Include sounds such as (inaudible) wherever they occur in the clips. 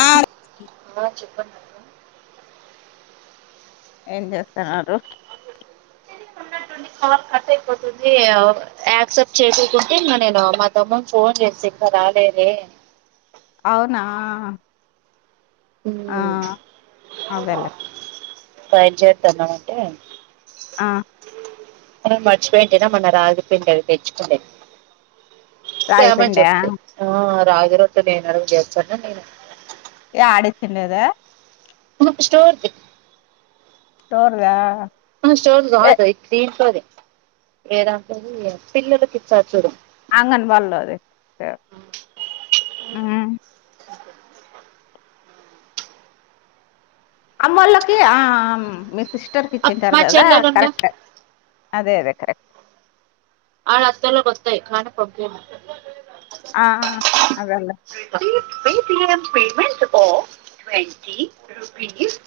ఆ ఆ చెప్పం ఏం చేస్తున్నారు కాల్ కట్ అయిపోతుంది యాక్సెప్ట్ చేసుకుంటే ఇంకా నేను మా తమ్ముకి ఫోన్ చేస ఇంకా రాలేదే అవునా ఆ ఉమ్, అదలే ఫ్రై చేతనం అంటే ఆ మర్చిపోయింటినా మొన్న రాగిపిండి అది తెచ్చుకుంనేది తామని రాగిపిండా చెప్తి ఆ రాగి రొట్టి నే (unintelligible) నేను ఆడించినేదా ఒకఓక్క స్టోర్ది స్టార్ వ ఆహా స్టోర్ ది కాదు ఇది దింట్లోది ఏ దాంట్లోది పిల్లలుకి ఇస్తారు చూడు అంగన్ వాల్లోది అమ్మోలకి ఆ మీ సిస్ట్ టర్ కి అప్- ఈచింటరు మా కదా చెల్లెలు ఉన్నా కరెక్ట్ అదే అదే కరెక్ట్ ఆడ అతొలకి వస్తాయ్ కానీ పంపిరు ఆ అదేలే పేటిఎం పేమెంట్ ఆఫ్ ట్వీ రూపీస్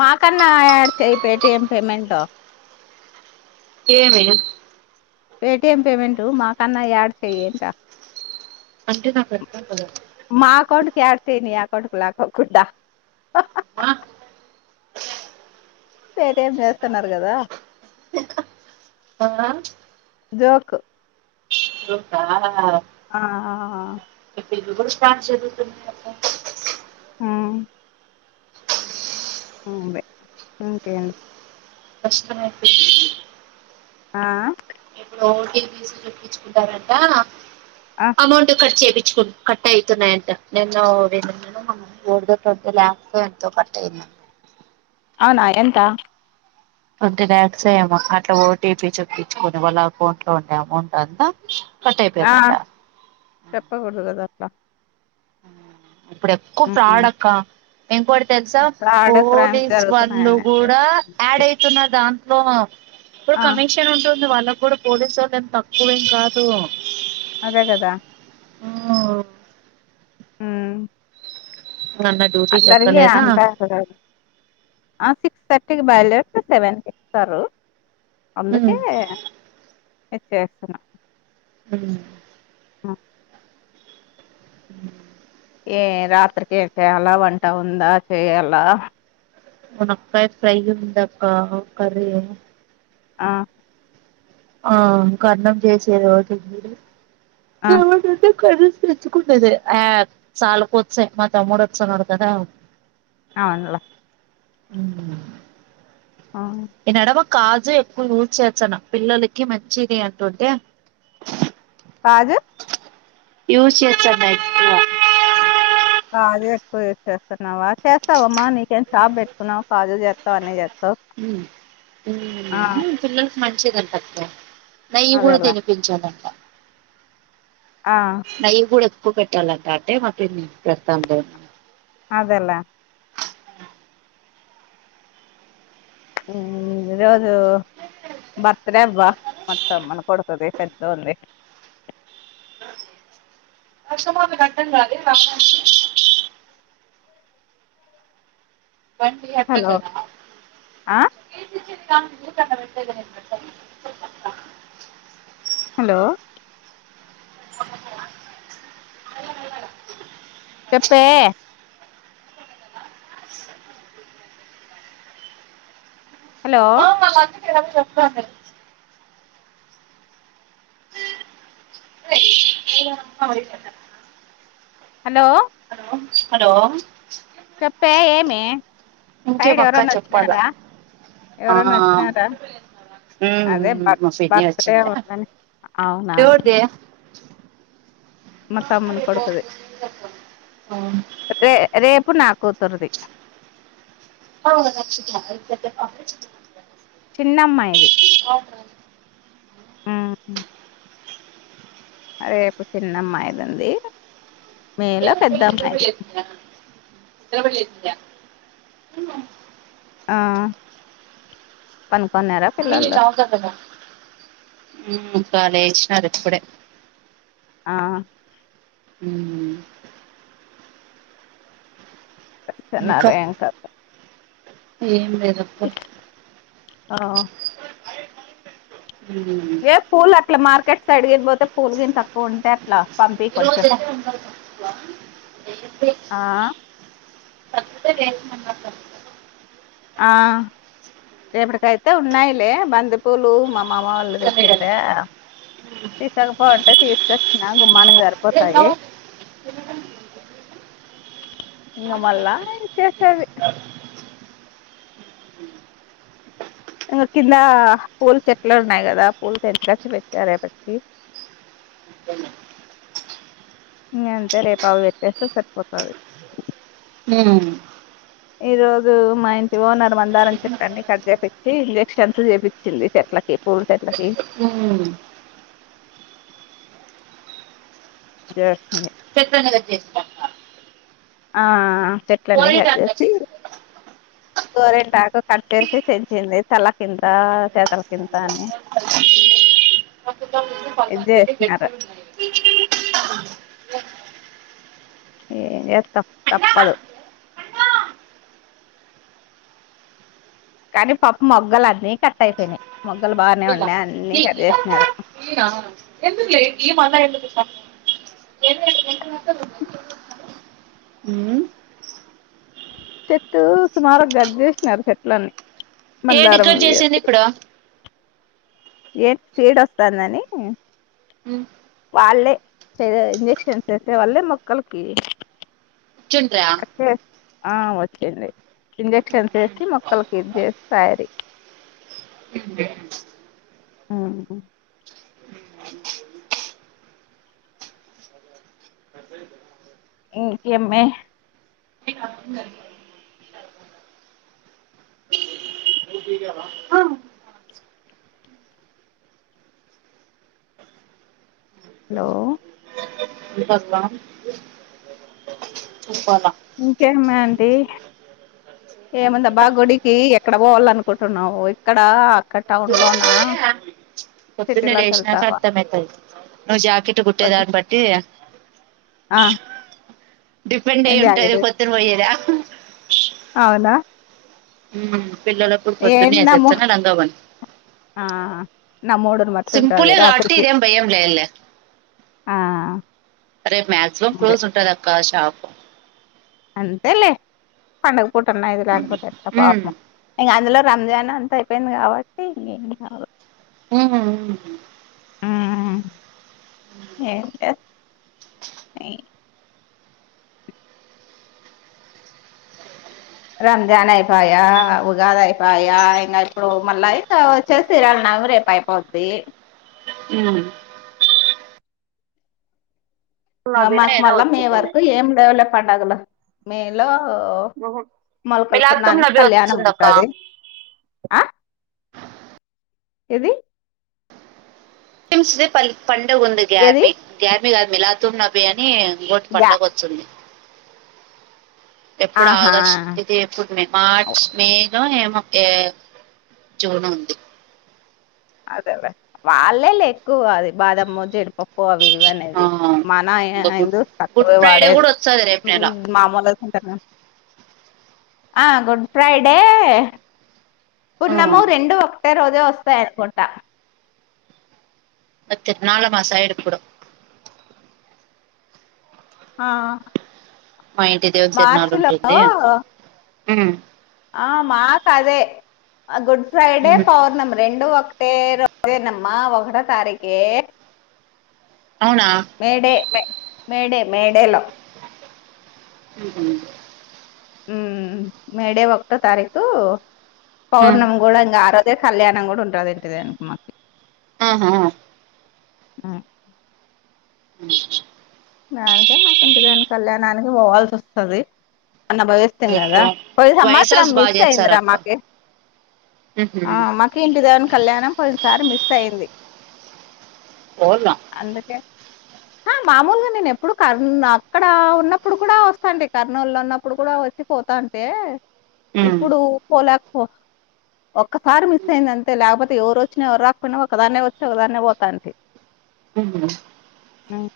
మాకన్నా యాడ్ చేపి పేటిఎం పేమెంట్ ఏమీ పేటిఎం పేమెంటు మాకన్నా యాడ్ చేయట్ట అంటే నక్ అర్థం కాలే మా అకౌంట్కి యాడ్ చేయి నీ అకౌంట్ కి లాక్కుండ ఆ పే టి ఎం చేస్తున్నారు కదా అవునా జోకు జోకా ఆ ఆ బిల్ స్టార్ చెదుతు హ్మ్ అ బే ఓకే కష్టం అయిపోయింది ఆ ఇప్పుడు ఓ టీ పీస్ చప్పించుకుంటారంట ఆ అమౌంట్ కట్ చెప్ కట్ట అయితున్నాయంట నేను నిన్న నో మోన్ ఎవరిదో థర్టీ లక్ష్సో ఎంతో కట్ అయింది అంట నా ఎంత ట్వంటీ ల్యాక్స్ ఏమో అట్లా ఓటీపీ చప్పించుకొని వాళ్ళ అకౌంట్ లో ఉండే అమౌంట్ అంతా కట్ ఆ అయిపోయిందంట చెప్పా కూడదు కదా అట్లా ఆ ఇప్పుడు ఎకువ ఫ్రాడ్ అక్క ఇంకోటి తెలుసా ఫ్రాడ్ క్రైమ్ పోలీస్ వాళ్ళు జరుగుతున్నాయని అంతే కూడా యాడ్ అయితున్నరు దాంట్లో ట్లో ఇప్పుడు ఆ కమిషన్ ఉంటుంది వాళ్ళకి కూడా పోలీసు వాళ్ళు ఏం తక్కువేం కాదు అదే కదా హ్మ్ నాన్న డ్యూటీ అందరికి చెక్కలేదా అంటరు కదా ఆ సిక్స్ థర్టీకి బయలుదేరితే సెవెన్కి ఇస్తారు అందుకే ఇది చేస్తున్న హ్మ్ ఆ ఉ ఏ రాత్రికి చేయాల వంట ఉందా చేయ్యాల మునక్కాయ ఫ్రై ఉందక్క కర్రీ ఆ ఆ కర్ణం చేసేదటి ఆ (unintelligible) క తెచ్చుకోలేదు ఆ చాల పోచ్చా మా తమ్ముడు వస్తున్నాడు కదా (unintelligible) అవును లే అ ఆ కాజు ఎక్కువ యూజ్ చేయొచ్చన పిల్లలకి మంచిది అంటుంటే కాజు యూ చేస (unintelligible) కాజు ఎక్కువ యూజ్ చేస్తున్నావా చేస్తావమ్మా నీకేం షాప్ పెట్టుకున్నావు కాజు చేస్తావు అన్నీ చేస్తావు ఆ ఉం పిల్లలకి మంచిది అంట అక్క నెయ్యి కూడా అదేలే తినిపించాలంట ఆ నయ్యి కూడా ఎక్కువ పెట్టాలంట అంటే మాకు పెడతామ్ లే అదెలే ఉం ఈ రోజు బర్త్ డే అబ్బా మొత్తం మన కొడుకుది పెద్దో నిధి అ మసమా అ కంటంగాదే రా (unintelligible) బండి అడ్డం హలో కదా (inaudible) ఆ హలో అ చెప్పే హలో చెప్ప (unintelligible) (inaudible) హలో హలో హలో చెప్పే ఏమి సైడ్ ఇంకేమక్క ఎవరైన చెప్పాలా వచ్చినారా ఆ ఎవరన్న వచ్చినారా ఉమ్ అదే ఉమ్ బర్ మా పిన్ని బర్త్ డే వచ్చిందా ఉందని అవునా ఎవరిది మా తమ్ముని కొడుకుది ఉమ్ రే రేపు నాకు కూతురుది అ నక్ష (unintelligible) చిన్నమ్మాయిది అవునా ఉమ్ రేపు చిన్నమ్మాయిది ఉంది మీలో పెద్ద అమ్మాయిది ఇత్రపళ్లిిరి (unintelligible) ఆ పనుకున్నారా పిల్లలు మీతవతద (unintelligible) కాాలేజ్ అప్పుడ (unintelligible) ఆ ఉం న్నారు ఇంకా ర ఏంక (unintelligible) ఏం లేదప్ప ఆ ఉమ్ ఏ పూలు అట్లా మార్కెట్ సైడ్ కి పోతే పూలు గిన తక్కువ ఉంటయి అట్లా పంపి కొంచెం ఏ ఆ సత్తె (unintelligible) ఆ రేపటికయితే ఉన్నాయిలే బంతి పూలు మమ్ మా వాళ్ళు తెచ్చింటే తీసకపో అంటే తీసుకొచ్చిన గుమ్మానికి సరిపోతాయి వెళ్ళదా ఇంగ మళ్ళ చేసే ది ఇంగ కింద పూల్ చెట్లు ఉన్నాయి కదా పూలు తెంపకచ్చి పెట్టా రేపటికి ఇ ఇంగ అంతే రేపు అవి పెట్టేస్తే సరిపోతది నేను ఈ రోజు మా ఇంటి ఓనర్ మందారం చెట్టన్ని కట్ చేయిచ్చి ఇంజక్షన్స్ చేపిచింది చె ట్లకి పూల చెట్లకి ఓ జార్స్సింది చెట్లన్నీ కట్ చేసినంక ఆ చెట్లన్నీ కట్ అట్లా చేసి పెడతా. గోరిన్ టాకు కట్ చేసి తెంచింది తల కింత చేతల కింత అని అ అప్పుడికప్పుడే పళ్ళు ఇది అందుకే చేసినారు గెట్టిగ ఉన్నాయి ఏం జెత్తవ్ తప్పదు కానీ పప్ మొగ్గలన్నీ కట్ అయ్ పోయినాయ్ ఇలా కి కి లా ఈర ఎందుకులేండి మల్లా ఎందుకు ఈయన్ని ఎంతమెత్తగ ఉన్నాయ్ చూడు ఉమ్ చెట్టు సుమారు గడ్ చేసినారు చెట్లన్నీ ఏంటి మందారం ఇక్కడ వి చేసింది అవి ఇప్పుడు ఏం చీడ వస్తాందని వాళ్ళే ద ఇంజక్షన్స్ వేసే వాళ్ళే మొక్కలకి చ్చున్డ్రా కట్ చేసి ఆ వచ్చింది ఇంజక్షన్స్ వేసి మొక్కలకి ఇది చేసి పాయ్ రీ ఉమ్మ్ ఇంకేం మే హలో ఇన్ పస్దా చెప్పాల ఇంకే మే ఆంటీ (unintelligible) ఏముందా బా గుడికి ఎక్కడ పోవాల అనుకుంటున్నావు ఇక్కడ అక్కడ టౌన్ లోనా పొద్దు నే సిటీలోకి లేేసినాక వెళ్తావా అర్థంమయితది నువ్వు జాకెట్ వద్దు కుట్టేదాన్ని బట్టి ఆ డిపెండ్ అయ్ ఉంటది జాగిరి పొద్దున పొయ్యేదా అవునా ఉమ్ పిల్లలప్పుడు ఏం పొద్దున్నే నమ్ము ఏసేచ్చనా లంగా ఓని ఆ నా మూడుని బట్టి ఉంటాది రాత్రికి ఇదేం భయం లేదులే ఆ రేప్ మాక్సిమం క్లోజ్ ఉంటదక్క షాప్ అంతేలేే పండగ పూటన్న ఏది లేకపోతే ఎట్ట పాపం ఇంగ అందులో రంజాన్ అంత అయిపోయింది కాబట్టి ఇంగేమ్ కాదు ఉమ్మ్ ఉమ్ ఏమ్ లేద్ మే రంజాన్ అయిపోయా ఉగాది అయిపాయా ఇంగ ఇప్పుడు మళ్ళ అయితే వచ్చేసి సీరల్న ఆది రేపు అయిపొద్ది ఊ ఆ నబీనో మాకు ఏదో మళ్ళా మే వచ్చింది వరకు ఏం లేవులే పడుగలు మే లో ఓ మొలకల మిలాతుం పున్నానికి నబీ కళ్యాణం వచ్చిందక్క ఉంటది ఆ ఏది ముస్లిం ది పండగ ఉంది ఏది గార్మి గ్యార్మి కాదు మిలాతుం నాభి అనీ ఇంకోటి గ్యా పండగ వచ్చంది ఎప్పుడు ఆహా ఆగస్ట్ ఇది ఎప్పుడు మార్చ్ మే లో ఏ ఏ జూన్ ఉంది అదేలే వాళ్ళే లే ఎక్కువ అది బాదం జీడిపప్పు క్ అవి ఇవి అనేది ఆ మన ఇంకా గుడ్ హిందూస్ గుడ్ తక్కువే ఫ్రైడే వాడేది కూడా వస్తది రేపు నెల మామూలు ఆ గుడ్ ఫ్రైడే పున్నము ఆ రెండు ఒకటే రోజే వస్తాయనుకుంటా తీర్ణాల మా సైడ్ ఎప్పుడూ ఆ మా ఇంటి దేవునీ తీర్ణాల మార్చి ఉంటుంది లో ఉ ఆ మాకు అదే గుడ్ ఫ్రైడే పౌర్ణమీ రెండు ఒకటే రోజే నమ్మ ఒక్కాటో తారీఖే అవునా మేడే మే మేడే మేడేలో ఉ ఊ మేడే ఒకటో తారీఖు ఉమ్ పౌర్ణమి గూడ ఆరోజే కళ్యాణం కూడా ఉంటది ఇంటి దేవునికి మాకి ఆహా ఆ దానికే మాకు ఇంటి దేవుని కళ్యాణానికి పోవాల్సి వస్తది మొన్న పోయి వస్తీమి కదా రేపు పోయిన సంవత్సరం వైసాస్ బాగా మిస్ చేస్తారు అయ్యిందిరా అక్క మాకి ఆ మాకి ఇంటి దేవుని కళ్యాణం పోయినసారి మిస్ అయింది పోదాం అందుకే హా మామూలుగా నేను ఎప్పుడు కర్ అక్కడ ఉన్నప్పుడు కూడా వస్తా అంటే కర్నూలులో ఉన్నప్పుడు కూడా వచ్చి పోతా అంటే ఇప్పుడు పోలేక పో ఒక్కసారి మిస్ అయింది అంతే లేకపోతే ఎవరు వచ్చినా ఎవరు రాకపోయినా ఒకదాన్నే వచ్చి ఒకదాన్నే పోతాంటి ఉహు హ్మ్.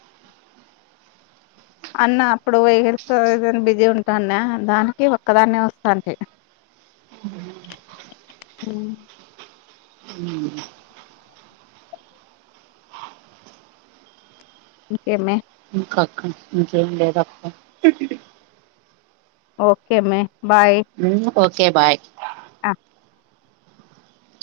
అన్న అప్పుడు వెయిర్ ఏదనా బిజీ ఉంటాన్న దానికే ఒక్కదాన్నే వస్తాంటి ఉ ఉ ఇంకేం ఏ ఇంకా అక్క ఇంకేం లేదా అక్క ఓకే మే బాయ్ ఓకే బాయ్ ఆ